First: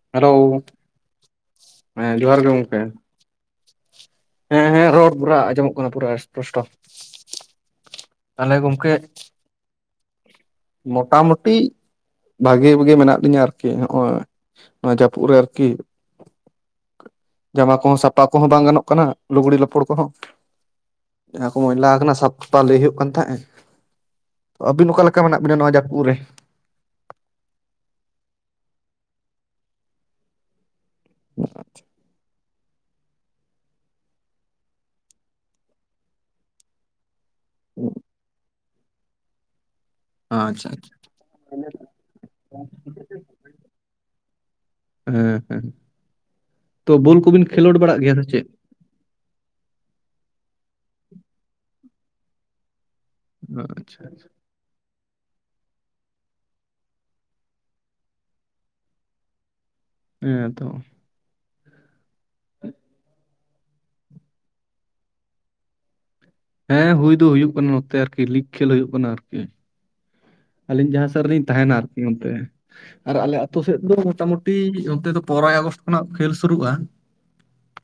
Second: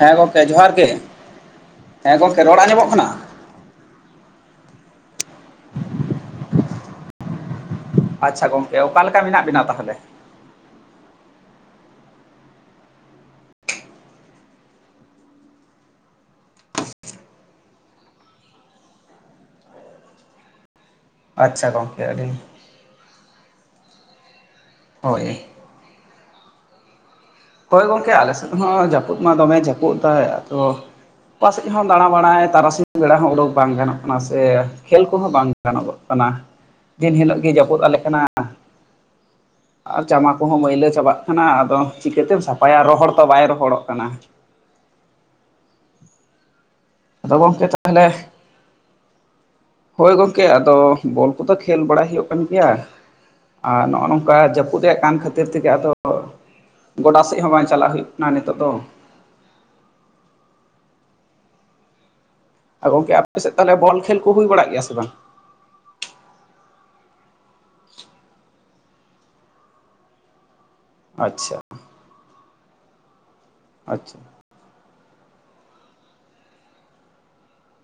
ᱦᱮᱸ ᱦᱮᱞᱳ ᱜᱚᱝᱠᱮ ᱡᱚᱦᱟᱨ ᱜᱮ ᱦᱮᱸ ᱡᱚᱦᱟᱨ ᱜᱚᱝᱠᱮ ᱜᱮ ᱨᱚᱲ ᱜᱚᱢᱠᱮ᱾ ᱟᱸᱡᱚᱢᱚᱜ ᱠᱟᱱᱟ ᱦᱮᱸ ᱦᱮᱸ ᱨᱚᱲ [unintelligible] ᱟᱸᱡᱚᱢᱚᱜ ᱠᱟᱱᱟ ᱯᱩᱨᱟᱹ ᱮᱥᱯᱚᱥᱴᱚ᱾ ᱟᱪᱪᱷᱟ ᱜᱚᱝᱠᱮ ᱚᱠᱟᱞᱮᱠᱟ ᱢᱮᱱᱟᱜ ᱵᱮᱱᱟ ᱛᱟᱦᱚᱞᱮ? ᱢᱚᱴᱟᱢᱩᱴᱤ ᱵᱷᱟᱜᱤ ᱵᱩᱜᱤ ᱢᱮᱱᱟᱜ ᱞᱤᱧᱟ ᱟᱨᱠᱤ ᱱᱚᱜ-ᱚᱭ, ᱱᱚᱣᱟ ᱡᱟᱹᱯᱩᱫ ᱨᱮ ᱟᱨᱠᱤ, ᱡᱟᱢᱟ ᱠᱚᱦᱚᱸ ᱥᱟᱯᱟ ᱠᱚᱦᱚᱸ ᱵᱟᱝ ᱜᱟᱱᱚᱜ ᱠᱟᱱᱟ ᱞᱩᱜᱽᱲᱤ ᱞᱟᱹᱯᱩᱲ ᱠᱚᱦᱚᱸ, ᱡᱟᱦᱟᱸ ᱠᱚ ᱟᱪᱪᱷᱟ ᱢᱚᱭᱞᱟ ᱜᱚᱝᱠᱮ ᱠᱟᱱᱟ ᱟᱹᱰᱤ ᱥᱟᱯ ᱯᱟ ᱞᱟᱹᱭ ᱦᱩᱭᱩᱜ ᱠᱟᱱ ᱛᱟᱦᱮᱸᱜ-ᱟ, ᱟᱵᱤᱱ ᱚᱠᱟ ᱞᱮᱠᱟ ᱦᱳᱭ ᱢᱮᱱᱟᱜ ᱵᱤᱱᱟ ᱱᱚᱣᱟ ᱡᱟᱯᱩᱜ ᱨᱮ? ᱦᱚᱭ ᱜᱚᱝᱠᱮ ᱟᱞᱮ ᱥᱮᱫ ᱦᱚᱸ ᱡᱟᱯᱩᱫ ᱢᱟ ᱫᱚᱢᱮᱭ ᱡᱟᱯᱩᱫ ᱫᱟᱭ ᱟᱫᱚ ᱚᱠᱟᱥᱮᱫ ᱦᱚᱸ ᱫᱟᱬᱟ ᱵᱟᱲᱟᱭ ᱛᱟᱨᱟᱥᱤ ᱵᱮᱲᱟ ᱦᱚᱸ ᱩᱰᱩᱠ ᱵᱟᱝ ᱜᱟᱱᱚᱜ ᱠᱟᱱᱟ ᱥᱮ ᱠᱷᱮᱞ ᱠᱚᱦᱚᱸ ᱵᱟᱝ ᱜᱟᱱᱚᱜᱚᱜ ᱠᱟᱱᱟ ᱫᱤᱱ ᱦᱤᱞᱳᱜ ᱜᱤ ᱡᱟᱹᱯᱩᱫ ᱟᱞᱮ ᱠᱟᱱᱟ ᱟᱨ ᱡᱟᱢᱟ ᱠᱚᱦᱚᱸ ᱟᱪᱪᱷᱟ ᱢᱟᱹᱭᱞᱟᱹ ᱟᱪᱪᱷᱟ ᱪᱟᱵᱟᱜ ᱠᱟᱱᱟ ᱟᱫᱚ ᱪᱤᱠᱟᱹᱛᱮᱢ ᱥᱟᱯᱷᱟᱭᱟ ᱨᱚᱦᱚᱲ ᱛᱚ ᱵᱟᱭ ᱨᱚᱦᱚᱲᱚᱜ ᱠᱟᱱᱟ᱾ ᱦᱮᱸ ᱦᱮᱸ ᱛᱚ ᱵᱳᱞ ᱟᱫᱚ ᱠᱚᱵᱤᱱ ᱜᱚᱝᱠᱮ ᱠᱷᱮᱞᱳᱰ ᱵᱟᱲᱟᱜ ᱛᱟᱦᱚᱞᱮ ᱜᱮᱭᱟ ᱥᱮ ᱪᱮᱫ? ᱦᱳᱭ ᱜᱚᱢᱠᱮ ᱟᱫᱚ ᱵᱚᱞ ᱠᱚᱫᱚ ᱠᱷᱮᱞ ᱵᱟᱲᱟᱭ ᱦᱩᱭᱩᱜ ᱠᱟᱱ ᱜᱮᱭᱟ, ᱟᱨ ᱟᱪᱪᱷᱟ ᱱᱚᱜ-ᱚ ᱱᱚᱝᱠᱟ ᱡᱟᱹᱯ ᱩᱫᱮ ᱠᱟᱱ ᱠᱷᱟᱹᱛᱤᱨ ᱛᱮᱜᱮ, ᱟᱫᱚ ᱜᱚᱰᱟ ᱥᱮᱫ ᱦᱚᱸ ᱵᱟᱝ ᱪᱟᱞᱟᱜ ᱦᱩᱭᱩᱜ ᱠᱟᱱᱟ ᱱᱤᱛᱚᱜ ᱫᱚ ᱦᱮᱸ ᱛᱚ᱾ ᱜᱚᱝᱠᱮ ᱟᱯᱮᱥᱮᱫ ᱛᱟᱦᱚᱞᱮ ᱵᱚᱞ ᱠᱷᱮᱞ ᱠᱚ ᱦᱩᱭ ᱵᱟᱲᱟᱜ ᱜᱮᱭᱟ ᱥᱮ ᱵᱟᱝ? ᱦᱮᱸ ᱦᱩᱭ ᱫᱚ ᱦᱩᱭᱩᱜ ᱠᱟᱱᱟ᱾ᱱᱚᱛᱮ ᱟᱨᱠᱤ ᱞᱤᱜᱽ ᱠᱷᱮᱞ ᱦᱩᱭᱩᱜ ᱠᱟᱱᱟ ᱟᱨᱠᱤ᱾ ᱟᱹᱞᱤᱧ ᱡᱟᱦᱟᱸ ᱥᱮᱫ ᱨᱮᱞᱤᱧ ᱟᱪᱪᱷᱟ ᱛᱟᱦᱮᱱᱟ ᱟᱨ ᱠᱤ ᱚᱱᱛᱮ ᱟᱨ ᱟᱞᱮ ᱟᱛᱩ ᱥᱮᱫ ᱫᱚ ᱟᱪᱪᱷᱟ ᱢᱚᱴᱟᱼᱢᱩᱴᱼᱼ ᱴᱤᱡ ᱚᱱᱛᱮ ᱫᱚ ᱯᱚᱨᱟᱭ ᱟᱜᱚᱥᱴ ᱠᱷᱚᱱᱟᱜ ᱠᱷᱮᱹᱞ ᱥᱩᱨᱩᱜ-ᱟ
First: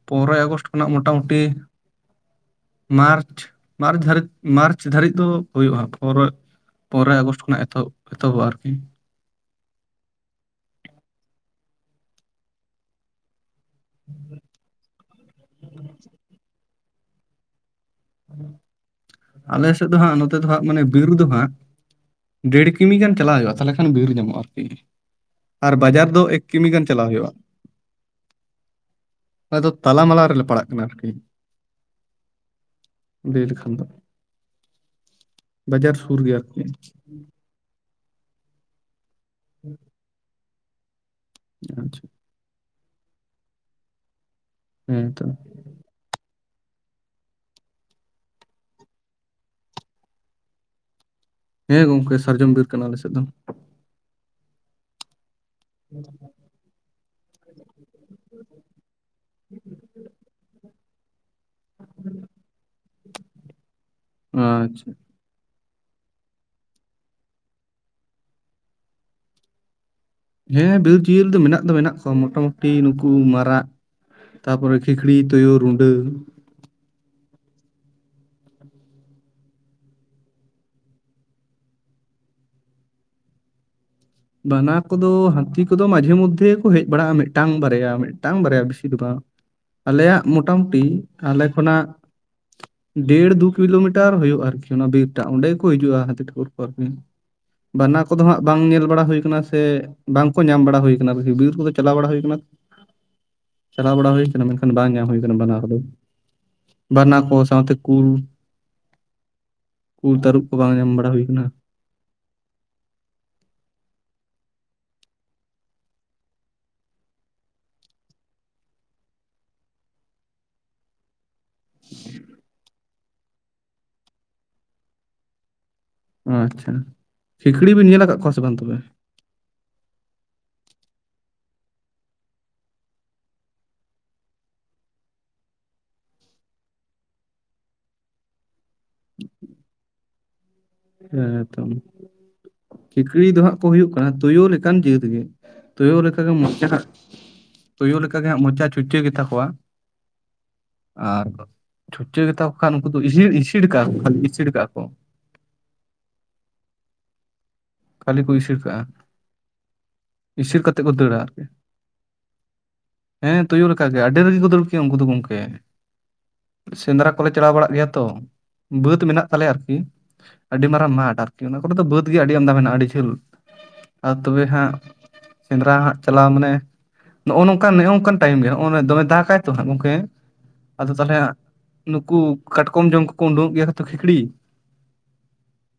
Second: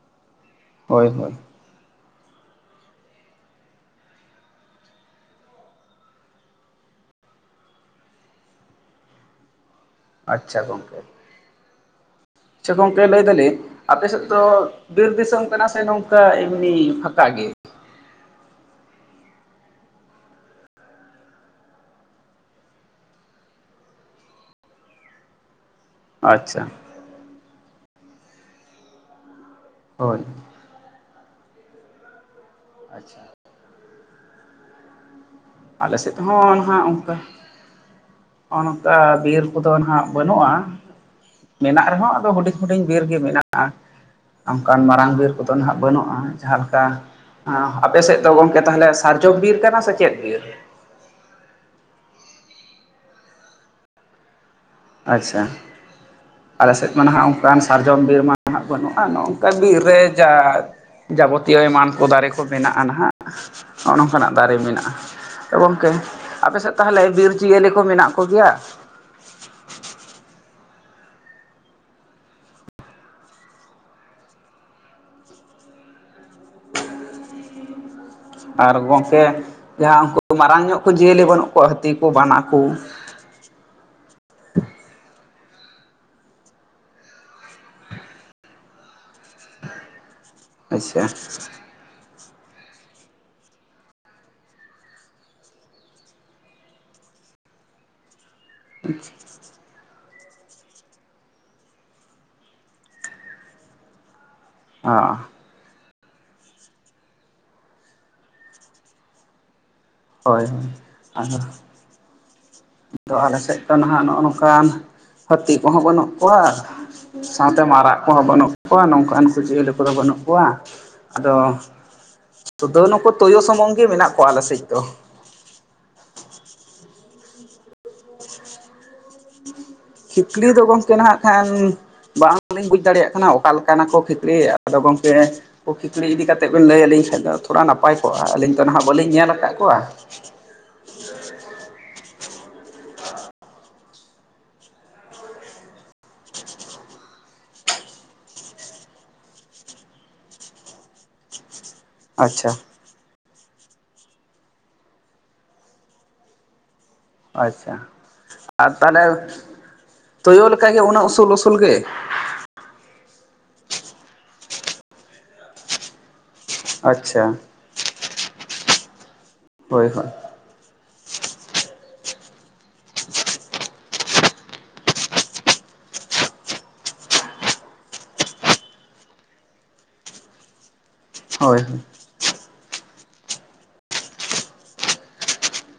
ᱯᱚᱱᱨᱚᱭ ᱟᱜᱚᱥᱴ ᱠᱷᱚᱱᱟᱜ ᱦᱳᱭ ᱦᱳᱭ ᱢᱚᱴᱟᱼᱢᱩᱴᱤᱼᱼ ᱢᱟᱨᱪ ᱢᱟᱨᱪ ᱫᱷᱟᱨᱤᱡ ᱢᱟᱨᱪ ᱫᱷᱟᱹᱨᱤᱡ ᱫᱚ ᱦᱩᱭᱩᱜ-ᱟ ᱦᱟᱸᱜ ᱯᱚᱨᱚᱭ ᱯᱚᱸᱨᱚᱭ ᱟᱜᱚᱥᱴ ᱠᱷᱚᱱᱟᱜ ᱮᱛᱚᱦᱚᱵ ᱮᱛᱚᱦᱚᱵᱚᱜ-ᱟ ᱟᱨ ᱠᱤ᱾ ᱟᱪᱪᱷᱟ ᱜᱚᱝᱠᱮ᱾ ᱟᱪᱪᱷᱟ ᱜᱚᱝᱠᱮ ᱞᱟᱹᱭ ᱫᱟᱹᱞᱤᱧ ᱟᱯᱮ ᱥᱮᱫ ᱫᱚ ᱵᱤᱨ ᱫᱤᱥᱟᱹᱢ ᱠᱟᱱᱟ ᱥᱮ ᱱᱚᱝᱠᱟ ᱮᱢᱱᱤ ᱯᱷᱟᱠᱟ ᱜᱮ? ᱟᱞᱮ ᱥᱮᱫ ᱫᱚ ᱦᱟᱸᱜ ᱱᱚᱛᱮ ᱫᱚ ᱦᱟᱸᱜ ᱢᱟᱱᱮ ᱵᱤᱨ ᱫᱚ ᱦᱟᱸᱜᱼᱼ ᱰᱮᱹᱲ ᱠᱤᱢᱤ ᱜᱟᱱ ᱪᱟᱞᱟᱣ ᱦᱩᱭᱩᱜ-ᱟ ᱛᱟᱦᱚᱞᱮ ᱠᱷᱟᱱ ᱵᱤᱨ ᱧᱟᱢᱚᱜ-ᱟ ᱟᱨ ᱠᱤ ᱟᱨ ᱵᱟᱡᱟᱨᱼᱼ ᱫᱚ ᱮᱠ ᱟᱪᱪᱷᱟ ᱠᱤᱢᱤ ᱜᱟᱱ ᱪᱟᱞᱟᱣ ᱦᱩᱭᱩᱜ-ᱟ, ᱟᱫᱚ ᱛᱟᱞᱟ ᱦᱳᱭ ᱢᱟᱞᱟ ᱨᱮᱞᱮ ᱯᱟᱲᱟᱜ ᱱᱟ ᱟᱨ ᱠᱤ᱾ ᱟᱪᱷᱟ᱾ ᱞᱟᱹᱭ ᱞᱮᱠᱷᱟᱱ ᱫᱚ ᱵᱟᱡᱟᱨ ᱟᱞᱮ ᱥᱮᱫ ᱥᱩᱨ ᱜᱮᱭᱟ ᱟᱨ ᱦᱚᱸ ᱠᱤ᱾ ᱚᱸ ᱱᱚᱝᱠᱟ ᱵᱤᱨ ᱠᱚᱫᱚ ᱱᱟᱸᱦᱟᱜ ᱵᱟᱹᱱᱩᱜ-ᱟ ᱢᱮᱱᱟᱜ ᱟᱪᱪᱷᱟ ᱨᱮᱦᱚᱸ ᱟᱫᱚ ᱦᱩᱰᱤᱧᱼᱼ ᱦᱩᱰᱤᱧ ᱵᱤᱨ ᱜᱮ ᱢᱤᱱᱟᱜ-ᱟ ᱚᱱᱠᱟᱱ ᱦᱮᱸ ᱢᱟᱨᱟᱝ ᱛᱚ ᱵᱤᱨ ᱠᱚᱫᱚ ᱟᱜ ᱵᱟᱹᱱᱩᱜ-ᱟ ᱡᱟᱦᱟᱸ ᱞᱮᱠᱟᱼᱼ ᱟᱸᱻ ᱟᱯᱮ ᱥᱮᱫ ᱫᱚ ᱜᱚᱝᱠᱮ ᱛᱟᱦᱚᱞᱮ ᱥᱟᱨᱡᱚᱢ ᱵᱤᱨ ᱠᱟᱱᱟ ᱥᱮ ᱪᱮᱫ ᱵᱤᱨ? ᱦᱮᱸ ᱜᱚᱝᱠᱮ ᱥᱟᱨᱡᱚᱢ ᱵᱤᱨ ᱠᱟᱱᱟ ᱟᱞᱮ ᱥᱮᱫ ᱫᱚ᱾ ᱟᱪᱪᱷᱟ ᱟᱞᱮ ᱥᱮᱫ ᱢᱟ ᱱᱟᱦᱟᱜ ᱚᱱᱠᱟᱱ ᱥᱟᱨᱡᱚᱢ ᱵᱤᱨ ᱢᱟ ᱱᱟᱦᱟᱜ ᱵᱟᱹᱱᱩᱜ-ᱟ᱾ ᱟᱨ ᱱᱚᱝᱠᱟ ᱵᱤᱨ ᱨᱮ ᱡᱟ ᱡᱟᱵᱚᱛᱤᱭᱟᱹ ᱮᱢᱟᱱ ᱠᱚ ᱫᱟᱨᱮ ᱠᱚ ᱢᱮᱱᱟᱜ-ᱟ ᱱᱟᱦᱟᱜ᱾ ᱦᱚᱸᱜ-ᱚ ᱱᱚᱝᱠᱟᱱᱟᱜ ᱫᱟᱨᱮ ᱟᱪᱪᱷᱟ ᱢᱤᱱᱟᱜ-ᱟ᱾ ᱛᱚ ᱜᱚᱝᱠᱮ, ᱟᱯᱮ ᱥᱮᱫ ᱛᱟᱦᱚᱞᱮ ᱵᱤᱨ ᱪᱤᱭᱟᱹᱞᱤ ᱠᱚ ᱢᱮᱱᱟᱜ ᱠᱚ ᱜᱮᱭᱟ? ᱦᱮᱸ ᱵᱤᱨ ᱪᱤᱭᱟᱹᱞᱤ ᱫᱚ ᱢᱤᱱᱟᱜ ᱫᱚ ᱢᱮᱱᱟᱜ ᱠᱚᱣᱟ ᱢᱚᱴᱟᱼᱢᱩᱴᱤ ᱱᱩᱠᱩ ᱢᱟᱨᱟᱜ᱾ ᱛᱟᱯᱚᱨᱮ ᱠᱷᱤᱸᱠᱲᱤ ᱛᱩᱭᱩ ᱨᱩᱸᱰᱟᱹ᱾ ᱟᱨ ᱜᱚᱝᱠᱮ ᱡᱟᱦᱟᱸ ᱩᱱᱠᱩ ᱢᱟᱨᱟᱝ ᱧᱚᱜ ᱠᱚ ᱡᱤᱭᱟᱹᱞᱤ ᱵᱟᱹᱱᱩᱜ ᱠᱚᱣᱟ ᱦᱟᱹᱛᱤ ᱠᱩ ᱵᱟᱱᱟ ᱠᱩ? ᱵᱟᱱᱟ ᱠᱚᱫᱚ ᱦᱟᱹᱛᱤ ᱠᱩᱫᱚ ᱢᱟᱡᱷᱮ ᱢᱚᱫᱽᱫᱷᱮ ᱠᱚ ᱦᱮᱡ ᱵᱟᱲᱟᱜ-ᱟ ᱢᱮᱫᱴᱟᱝ ᱵᱟᱨᱭᱟ ᱢᱮᱫᱴᱟᱝ ᱵᱟᱨᱭᱟ ᱵᱤᱥᱤ ᱫᱩ ᱵᱟᱝ᱾ ᱟᱞᱮᱭᱟᱜ ᱢᱳᱴᱟ-ᱢᱩᱴᱤ ᱟᱪᱪᱷᱟ ᱟᱞᱮ ᱠᱷᱚᱱᱟᱜ ᱰᱮᱹᱲ ᱫᱩ ᱠᱤᱞᱳᱢᱤᱴᱟᱨ ᱦᱩᱭᱩᱜ-ᱟ ᱟᱨ ᱠᱤ ᱚᱱᱟ ᱵᱤᱨ ᱴᱟᱜ ᱚᱸᱰᱮ ᱜᱮᱠᱚ ᱦᱤᱡᱩᱜ-ᱟ ᱦᱟᱹᱛᱤ ᱴᱷᱟᱹᱠᱩᱨ ᱠᱩ‌ ᱟᱨ‌ᱠᱤ ᱾ ᱵᱟᱱᱟ ᱠᱚᱫᱚ ᱦᱟᱸᱜ ᱵᱟᱝ ᱧᱮᱞ ᱵᱟᱲᱟᱼᱼ ᱥᱮ ᱵᱟᱝᱠᱚ ᱧᱟᱢ ᱵᱟᱲᱟ ᱦᱩᱭ ᱠᱟᱱᱟ ᱵᱤᱨ ᱠᱚᱫᱚ ᱪᱟᱞᱟᱣ ᱵᱟᱲᱟ ᱦᱩᱭ ᱠᱟᱱᱟ ᱪᱟᱞᱟᱣ ᱵᱟᱲᱟ ᱦᱩᱭᱼᱼ ᱢᱮᱱᱠᱷᱟᱱ ᱵᱟᱝ ᱧᱟᱢ ᱦᱳᱭ ᱦᱩᱭ ᱠᱟᱱᱟ ᱵᱟᱱᱟ ᱠᱩᱫᱚ ᱵᱟᱱᱟ ᱠᱚ ᱥᱟᱶᱛᱮ ᱠᱩᱞ᱾ ᱠᱩᱞ ᱛᱟᱨᱩᱵ ᱦᱳᱭ ᱠᱩ ᱵᱟᱝ ᱧᱟᱢ ᱵᱟᱲᱟ ᱦᱩᱭ ᱠᱟᱱᱟ? ᱟᱫᱚ ᱟᱞᱮ ᱥᱮᱫ ᱫᱚ ᱱᱟᱦᱟᱜ ᱱᱚᱜ-ᱚ ᱱᱚᱝᱠᱟᱱ ᱦᱟᱹᱛᱤ ᱠᱚᱦᱚᱸ ᱵᱟᱹᱱᱩᱜ ᱠᱚᱣᱟ᱾ ᱥᱟᱶᱛᱮ ᱢᱟᱨᱟᱜ ᱠᱚᱦᱚᱸ ᱵᱟᱹᱱᱩᱜ ᱠᱚᱣᱟ ᱱᱚᱝᱠᱟᱱ ᱠᱚ ᱡᱤᱭᱟᱹᱞᱤ ᱠᱚᱫᱚ ᱵᱟᱹᱱᱩᱜ ᱠᱚᱣᱟ ᱟᱫᱚᱼᱼ ᱥᱩᱫᱩ ᱱᱩᱠᱩ ᱛᱳᱭᱩ ᱥᱩᱢᱩᱝ ᱜᱮ ᱢᱤᱱᱟᱜ ᱠᱚᱣᱟ ᱟᱞᱮ ᱥᱮᱡ ᱫᱚ᱾ ᱟᱪᱪᱷᱟ ᱠᱷᱤᱠᱲᱤ ᱵᱤᱱ ᱧᱮᱞ ᱟᱠᱟᱜ ᱠᱚᱣᱟ ᱥᱮ ᱵᱟᱝ ᱛᱚᱵᱮ? ᱠᱷᱤᱠᱲᱤ ᱫᱚ ᱜᱚᱝᱠᱮ ᱱᱟᱦᱟᱸᱜ ᱠᱷᱟᱱᱼᱼ ᱵᱟᱝ ᱞᱤᱧ ᱵᱩᱡᱽ ᱫᱟᱲᱮᱭᱟᱜ ᱠᱟᱱᱟ ᱚᱠᱟ ᱞᱮᱠᱟᱱᱟ ᱠᱚ ᱠᱷᱤᱸᱠᱲᱤ ᱟᱫᱚ ᱜᱚᱝᱠᱮᱼᱼ ᱠᱚ ᱠᱷᱤᱠᱲᱤ ᱤᱫᱤ ᱠᱟᱛᱮᱫ ᱵᱮᱱ ᱞᱟᱹᱭ ᱟᱹᱞᱤᱧ ᱠᱷᱟᱱ ᱫᱚ ᱛᱷᱚᱲᱟ ᱱᱟᱯᱟᱭ ᱠᱚᱜᱼᱟ ᱟᱹᱞᱤᱧ ᱫᱚ ᱦᱟᱸᱜ ᱵᱟᱹᱞᱤᱧ ᱧᱮᱞ ᱟᱠᱟᱫ ᱠᱚᱣᱟ ᱾ ᱦᱮᱸᱛ ᱾ ᱠᱷᱤᱠᱲᱤ ᱫᱚ ᱦᱟᱸᱜ ᱠᱚ ᱦᱩᱭᱩᱜ ᱠᱟᱱᱟ ᱛᱳᱭᱳ ᱞᱮᱠᱟᱱ ᱡᱟᱹᱛ ᱜᱮ ᱛᱳᱭᱳ ᱞᱮᱠᱟ ᱜᱮ ᱢᱚᱪᱟ ᱦᱟᱸᱜ ᱛᱩᱭᱩ ᱞᱮᱠᱟ ᱜᱮ ᱦᱟᱸᱜ ᱢᱚᱪᱟ ᱪᱩᱪᱟᱹ ᱜᱮᱛᱟ ᱠᱚᱣᱟ, ᱟᱨᱼᱼ ᱪᱷᱩᱪᱟᱹ ᱜᱮᱛᱟ ᱟᱪᱪᱷᱟ ᱠᱚ ᱠᱷᱟᱱ ᱩᱱᱠᱩ ᱫᱚ ᱤᱦᱤᱲ ᱤᱥᱤᱲ ᱠᱟᱜ-ᱟ ᱠᱚ ᱠᱷᱟᱞᱤ ᱤᱥᱤᱲ ᱠᱟᱜ-ᱟ ᱠᱚ᱾ ᱟᱪᱪᱷᱟ ᱠᱷᱟᱹᱞᱤ ᱠᱚ ᱤᱥᱤᱲ ᱟᱨ ᱠᱟᱜᱼᱟ ᱛᱟᱦᱞᱮ ᱛᱳᱭᱳ ᱤᱥᱤᱲ ᱞᱮᱠᱟ‌ ᱜᱮ ᱠᱟᱛᱮᱫ ᱠᱚ ᱩᱱᱟᱹᱜ ᱫᱟᱹᱲᱟ ᱩᱥᱩᱞ ᱟᱨᱠᱤ ᱩᱥᱩᱞ ᱜᱮ᱾ ᱦᱮᱸ ᱛᱩᱭᱩ ᱞᱮᱠᱟ ᱜᱮ ᱟᱰᱤ ᱨᱮᱜᱮ ᱫᱟᱹᱲ ᱠᱮᱭᱟ ᱩᱝᱠᱩ ᱫᱚ ᱜᱚᱝᱠᱮ᱾ ᱥᱮᱸᱫᱽᱨᱟ ᱟᱪᱪᱷᱟ ᱠᱚᱞᱮ ᱪᱟᱞᱟᱣ ᱵᱟᱲᱟᱜ ᱜᱮᱭᱟ ᱛᱚ ᱵᱟᱹᱫ ᱢᱮᱱᱟᱜ ᱛᱟᱞᱮᱭᱟ ᱟᱨ ᱠᱤ᱾ ᱦᱳᱭ ᱦᱳᱭ ᱟᱹᱰᱤ ᱢᱟᱨᱟᱝ ᱢᱟᱴᱷ ᱟᱨ ᱠᱤ ᱚᱱᱟ ᱠᱚᱨᱮ ᱫᱚ ᱵᱟᱛᱷ ᱜᱮ ᱟᱹᱰᱤ ᱟᱢᱫᱟ ᱢᱮᱱᱟᱜ-ᱟ ᱟᱹᱰᱤ ᱡᱷᱟᱹᱞ ᱟᱨ ᱛᱚᱵᱮ ᱦᱟᱸᱜᱼᱼ ᱥᱮᱸᱫᱽᱨᱟ ᱦᱟᱸᱜ ᱪᱟᱞᱟᱣ ᱢᱟᱱᱮ᱾ ᱱᱚᱜ-ᱚ ᱱᱚᱝᱠᱟᱱ ᱱᱚᱜ-ᱱᱚᱝᱠᱟ ᱴᱟᱭᱤᱢ ᱜᱮ ᱱᱚᱜ-ᱚᱭ ᱫᱚᱢᱮ ᱫᱟᱠᱟᱭ ᱛᱚ ᱦᱟᱸᱜ ᱜᱚᱝᱠᱮ᱾ ᱟᱫᱚ ᱛᱟᱞᱦᱮ ᱦᱳᱭ ᱦᱳᱭ ᱱᱩᱠᱩ ᱠᱟᱴᱠᱚᱢ ᱡᱚᱢ ᱠᱚᱠᱚ ᱩᱰᱩᱠᱚᱜ ᱜᱮᱭᱟ ᱛᱚ ᱠᱷᱤᱠᱲᱤ ᱾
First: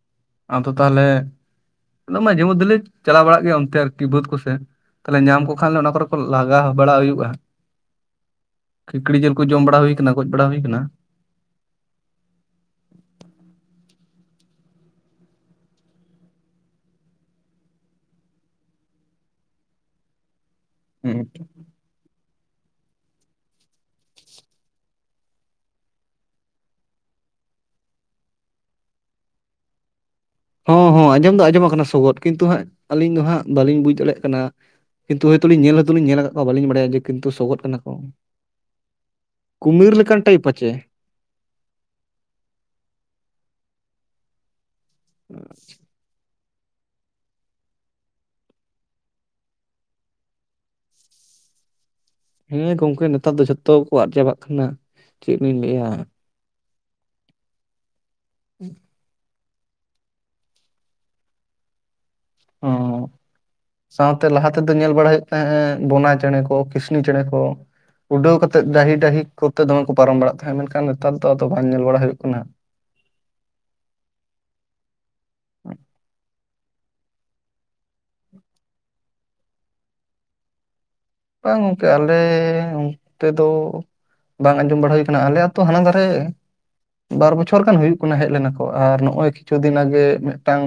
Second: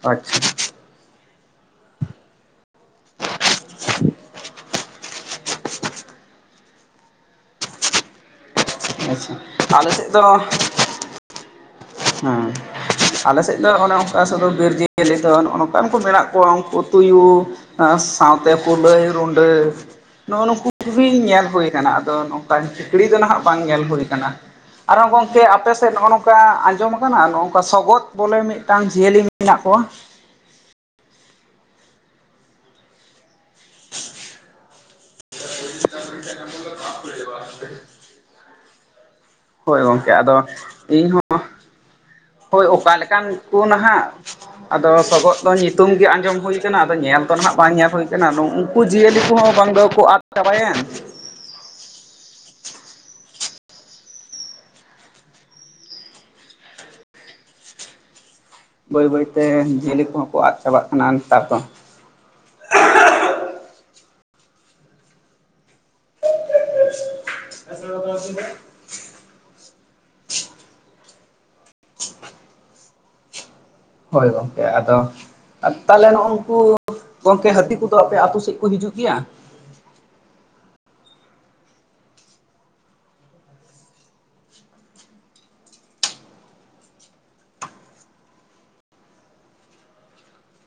ᱟᱪᱪᱷᱟ ᱾ ᱟᱫᱚ ᱛᱟᱦᱚᱞᱮ ᱚᱱᱟ ᱢᱟᱡᱷᱮ ᱢᱚᱫᱽᱷᱞᱮ ᱪᱟᱞᱟᱣ ᱵᱟᱲᱟᱜ ᱜᱮᱭᱟ ᱚᱱᱛᱮ ᱟᱨᱠᱤ ᱵᱟᱹᱫᱽ ᱠᱚ ᱥᱮᱱ ᱾ ᱛᱟᱦᱚᱞᱮ ᱧᱟᱢ ᱠᱚ ᱠᱷᱟᱱ ᱞᱮ ᱚᱱᱟ ᱠᱚᱨᱮ ᱠᱚ ᱞᱟᱜᱟᱣ ᱵᱟᱲᱟ ᱦᱩᱭᱩᱜᱼᱟ ᱾ ᱠᱷᱠᱲᱤ ᱡᱤᱞ ᱟᱪᱪᱷᱟ ᱠᱚ ᱡᱚᱢ ᱵᱟᱲᱟ ᱟᱞᱮ ᱦᱩᱭ ᱥᱮᱫ ᱟᱠᱟᱱᱟ ᱜᱚᱡ ᱫᱚ ᱵᱟᱲᱟ ᱦᱩᱭ ᱟᱠᱟᱱᱟ ᱾ ᱦᱮᱸ ᱟᱞᱮ ᱥᱮᱫ ᱫᱚ ᱚᱱᱮ ᱚᱱᱠᱟ ᱥᱮᱫ ᱵᱤᱨ ᱡᱤᱭᱟᱹᱞᱤ ᱫᱚ ᱱᱚᱜᱚ ᱱᱚᱝᱠᱟᱱ ᱠᱚ ᱢᱮᱱᱟᱜ ᱠᱚᱣᱟ ᱩᱱᱠᱩ ᱛᱩᱭᱩ ᱾ ᱥᱟᱶᱛᱮ ᱠᱩᱞᱟᱹᱭ ᱨᱩᱰᱟᱹ ᱱᱚᱜ ᱱᱩᱠᱩ ᱠᱚ ᱜᱮ ᱦᱩᱸ ᱧᱮᱞ ᱦᱩᱭ ᱟᱫᱚ ᱱᱚᱝᱠᱟᱱ ᱠᱷᱤᱠᱲᱤ ᱫᱚ ᱱᱟᱦᱟᱜ ᱵᱟᱝ ᱧᱮᱞ ᱦᱩᱭ ᱟᱠᱟᱱᱟ ᱾ ᱟᱨᱦᱚᱸ ᱜᱚᱝᱠᱮ ᱟᱯᱮ ᱥᱮᱫ ᱱᱚᱜᱼᱚ ᱱᱚᱝᱠᱟ ᱡᱚᱢ ᱟᱠᱟᱱᱟ ᱱᱚᱝᱠᱟ ᱥᱚᱜᱚᱛ ᱵᱚᱞᱮ ᱢᱤᱫᱴᱟᱝ ᱡᱤᱭᱟᱹᱞᱤ ᱢᱮᱱᱟᱜ ᱠᱚᱣᱟ ᱦᱚᱸ ᱦᱚᱸ ᱟᱸᱡᱚᱢ ᱫᱚ ᱟᱸᱡᱚᱢ ᱟᱠᱟᱱᱟ ᱥᱚᱜᱚᱫ ᱠᱤᱱᱛᱩ ᱦᱟᱸᱜ ᱟᱹᱞᱤᱧ ᱫᱚ ᱦᱟᱸᱜ ᱵᱟᱹᱞᱤᱧ ᱵᱩᱡᱽ ᱫᱟᱲᱮᱭᱟᱜ ᱠᱟᱱᱟ ᱾ ᱠᱤᱱᱛᱩ ᱦᱚᱭᱛᱳ ᱞᱤᱧ ᱧᱮᱞ ᱦᱚᱭᱛᱚ ᱞᱤᱧ ᱧᱮᱞ ᱟᱠᱟᱫ ᱠᱚᱣᱟ ᱵᱟᱞᱤᱧ ᱵᱟᱲᱟᱭᱟ ᱡᱮ ᱠᱤᱱᱛᱩ ᱥᱚᱜᱚᱫ ᱠᱟᱱᱟ ᱠᱚ ᱾ ᱦᱳᱭ ᱠᱩᱢᱤᱨ ᱜᱚᱝᱠᱮ ᱞᱮᱠᱟᱱ ᱟᱫᱚ ᱴᱟᱭᱤᱯ ᱟᱪᱮ? ᱤᱧ ᱦᱳᱭ ᱚᱠᱟ ᱞᱮᱠᱟᱱ ᱠᱚ ᱱᱟᱦᱟᱜ ᱟᱫᱚ ᱥᱚᱜᱚᱫ ᱫᱚ ᱧᱩᱛᱩᱢ ᱜᱮ ᱟᱸᱡᱚᱢ ᱦᱩᱭ ᱟᱫᱚ ᱧᱮᱞ ᱫᱚ ᱱᱟᱦᱟᱜ ᱵᱟᱝ ᱧᱮᱞ ᱦᱩᱭ ᱟᱠᱟᱱᱟ ᱩᱱᱠᱩ ᱡᱤᱭᱟᱹᱞᱤ ᱠᱚᱦᱚᱸ ᱵᱟᱝ ᱫᱚᱠᱚ ᱟᱫ ᱪᱟᱵᱟᱭᱮᱱ ᱾ ᱦᱮᱸ ᱜᱚᱝᱠᱮ ᱱᱮᱛᱟᱨ ᱫᱚ ᱡᱷᱚᱛᱚ ᱠᱚ ᱟᱫ ᱪᱟᱵᱟᱜ ᱠᱟᱱᱟ ᱪᱮᱫ ᱞᱤᱧ ᱞᱟᱹᱭᱟ ᱾ ᱵᱟᱹᱭ ᱵᱟᱹᱭ ᱛᱮ ᱡᱤᱭᱟᱹᱞᱤ ᱠᱚᱦᱚᱸ ᱠᱚ ᱟᱫ ᱪᱟᱵᱟᱜ ᱠᱟᱱᱟ ᱱᱮᱛᱟᱨ ᱫᱚ ᱾ ᱚ ᱥᱟᱶᱛᱮ ᱞᱟᱦᱟ ᱛᱮᱫᱚ ᱧᱮᱞ ᱵᱟᱲᱟ ᱦᱩᱭᱩᱜ ᱛᱟᱦᱮᱸ ᱵᱚᱱᱟ ᱪᱮᱬᱮ ᱠᱚ ᱠᱤᱥᱱᱤ ᱪᱮᱬᱮ ᱠᱚ ᱾ ᱩᱰᱟᱹᱣ ᱠᱟᱛᱮᱜ ᱰᱟᱹᱦᱤ ᱰᱟᱹᱦᱤ ᱠᱚᱛᱮ ᱫᱚᱢᱮ ᱠᱚ ᱯᱟᱨᱚᱢ ᱵᱟᱲᱟᱜ ᱛᱟᱦᱮᱸᱫ ᱢᱮᱱᱠᱷᱟᱱ ᱱᱮᱛᱟᱨ ᱫᱚ ᱟᱫᱚ ᱵᱟᱝ ᱧᱮᱞ ᱵᱟᱲᱟ ᱦᱩᱭᱩᱜ ᱠᱟᱱᱟ ᱾ ᱦᱳᱭ ᱜᱚᱢᱠᱮ ᱟᱫᱚ ᱟᱨ ᱛᱟᱦᱚᱞᱮ ᱱᱩᱜ ᱩ ᱱᱩᱠᱩ ᱜᱚᱝᱠᱮ ᱦᱟᱹᱛᱤ ᱠᱚᱫᱚ ᱟᱯᱮ ᱟᱹᱛᱩ ᱥᱮᱫ ᱠᱚ ᱦᱤᱡᱩᱜ ᱜᱮᱭᱟ? ᱵᱟᱝ ᱜᱚᱝᱠᱮ ᱟᱞᱮ ᱚᱱᱛᱮ ᱫᱚ ᱵᱟᱝ ᱟᱸᱡᱚᱢ ᱵᱟᱲᱟ ᱦᱩᱭ ᱟᱠᱟᱱᱟ ᱟᱞᱮ ᱟᱛᱚ ᱦᱟᱱᱟ ᱫᱷᱟᱨᱮ ᱵᱟᱨ ᱵᱚᱪᱷᱚᱨ ᱜᱟᱱ ᱦᱩᱭᱩᱜ ᱠᱟᱱᱟ ᱦᱮᱡ ᱞᱮᱱᱟ ᱠᱚ ᱟᱨ ᱱᱚᱜᱚᱭ ᱠᱤᱪᱷᱩ ᱫᱤᱱ ᱟᱜᱮ ᱢᱤᱫᱴᱟᱝ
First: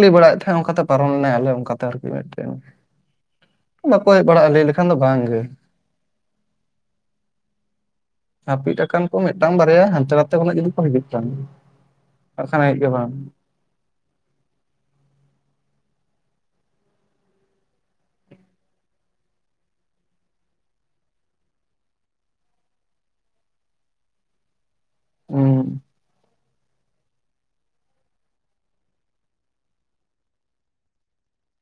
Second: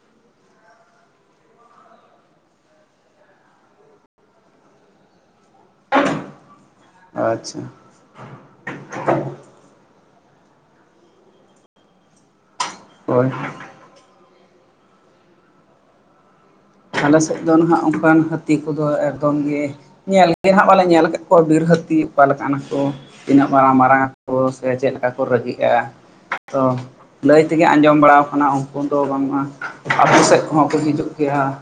ᱞᱟᱹᱭ ᱵᱟᱲᱟᱭᱮᱫ ᱛᱟᱦᱮᱸᱜ ᱚᱱᱠᱟᱛᱮ ᱯᱟᱨᱚᱢ ᱞᱮᱱᱟᱭ ᱟᱞᱮ ᱚᱱᱠᱟᱛᱮ ᱟᱨᱠᱤ ᱢᱤᱫᱴᱮᱱ ᱾ ᱠᱚ ᱦᱮᱡ ᱵᱟᱲᱟᱜᱼᱟ ᱞᱟᱹᱭ ᱞᱮᱠᱷᱟᱱ ᱫᱚ ᱵᱟᱝ ᱜᱮ ᱾ ᱟᱪᱪᱷᱟ ᱾ ᱦᱟᱹᱯᱤᱫ ᱟᱠᱟᱱ ᱠᱚ ᱢᱤᱫᱴᱟᱝ ᱵᱟᱨᱭᱟ ᱦᱟᱱᱛᱮ ᱱᱟᱛᱮ ᱠᱷᱚᱱᱟᱜ ᱡᱩᱫᱤ ᱠᱚ ᱦᱤᱡᱩᱜ ᱠᱷᱟᱱ ᱵᱟᱠᱷᱟᱱ ᱦᱮᱡ ᱜᱮ ᱵᱟᱝ ᱾ ᱦᱳᱭ ᱟᱞᱮ ᱥᱮᱫ ᱫᱚ ᱱᱟᱦᱟᱜ ᱟᱱᱠᱟᱱ ᱦᱟᱹᱛᱤ ᱠᱚᱫᱚ ᱮᱠᱫᱚᱢ ᱜᱮ ᱧᱮᱞ ᱜᱮ ᱦᱟᱜ ᱵᱟᱞᱮ ᱧᱮᱞ ᱠᱟᱜ ᱠᱚᱣᱟ ᱵᱤᱨ ᱦᱟᱹᱛᱤ ᱚᱠᱟ ᱞᱮᱠᱟᱱᱟ ᱠᱚ ᱛᱤᱱᱟᱹᱜ ᱢᱟᱨᱟᱝ ᱢᱟᱨᱟᱝ ᱠᱚ ᱥᱮ ᱪᱮᱫ ᱞᱮᱠᱟ ᱠᱚ ᱦᱩᱸ ᱨᱟᱹᱜᱤᱜᱼᱟ ᱛᱚ ᱞᱟᱹᱭ ᱛᱮᱜᱮ ᱟᱸᱡᱚᱢ ᱵᱟᱲ ᱠᱟᱱᱟ ᱩᱱᱠᱩ ᱫᱚ ᱵᱟᱝ ᱢᱟ ᱟᱛᱚ ᱥᱮᱫ ᱠᱚᱦᱚᱸ ᱠᱚ ᱦᱤᱡᱩᱜ ᱜᱮᱭᱟ ᱾